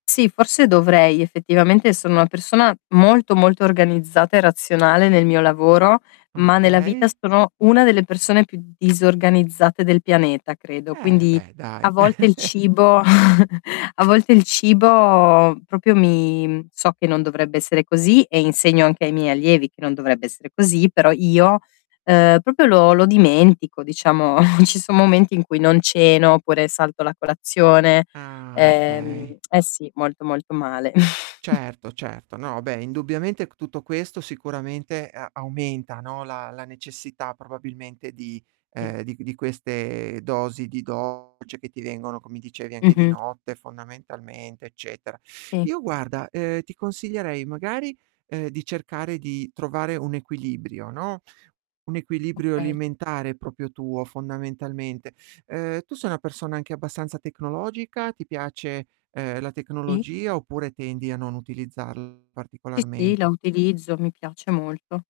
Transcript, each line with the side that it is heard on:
left: Sì, forse dovrei effettivamente. Sono una persona molto, molto organizzata e razionale nel mio lavoro, ma nella vita
right: Okay.
left: sono una delle persone più disorganizzate del pianeta, credo.
right: Eh,
left: Quindi
right: beh
left: a
right: dai.
left: volte il cibo a volte il cibo proprio mi so che non dovrebbe essere così, e insegno anche ai miei allievi che non dovrebbe essere così, però io, ehm, proprio lo lo dimentico, diciamo. Ci son momenti in cui non ceno, oppure salto la colazione.
right: Ah, okay.
left: Ehm, eh sì, molto, molto male.
right: Certo, certo. No, beh, indubbiamente c tutto questo sicuramente a aumenta, no, la la necessità probabilmente di
left: Mh.
right: ehm, di di queste dosi di dolce che ti vengono, come dicevi, anche di
left: Mh-mh.
right: notte fondamentalmente, eccetera.
left: Mh.
right: Io guarda, ehm, ti consiglierei, magari, ehm, di cercare di trovare un equilibrio, no, un equilibrio
left: Okay.
right: alimentare proprio tuo fondamentalmente. Ehm, tu sei una persona anche abbastanza tecnologica? Ti piace, ehm, la
left: Mh.
right: tecnologia, oppure tendi a non utilizzarli
left: Sì, sì, la
right: particolarmente?
left: utilizzo, mi piace molto.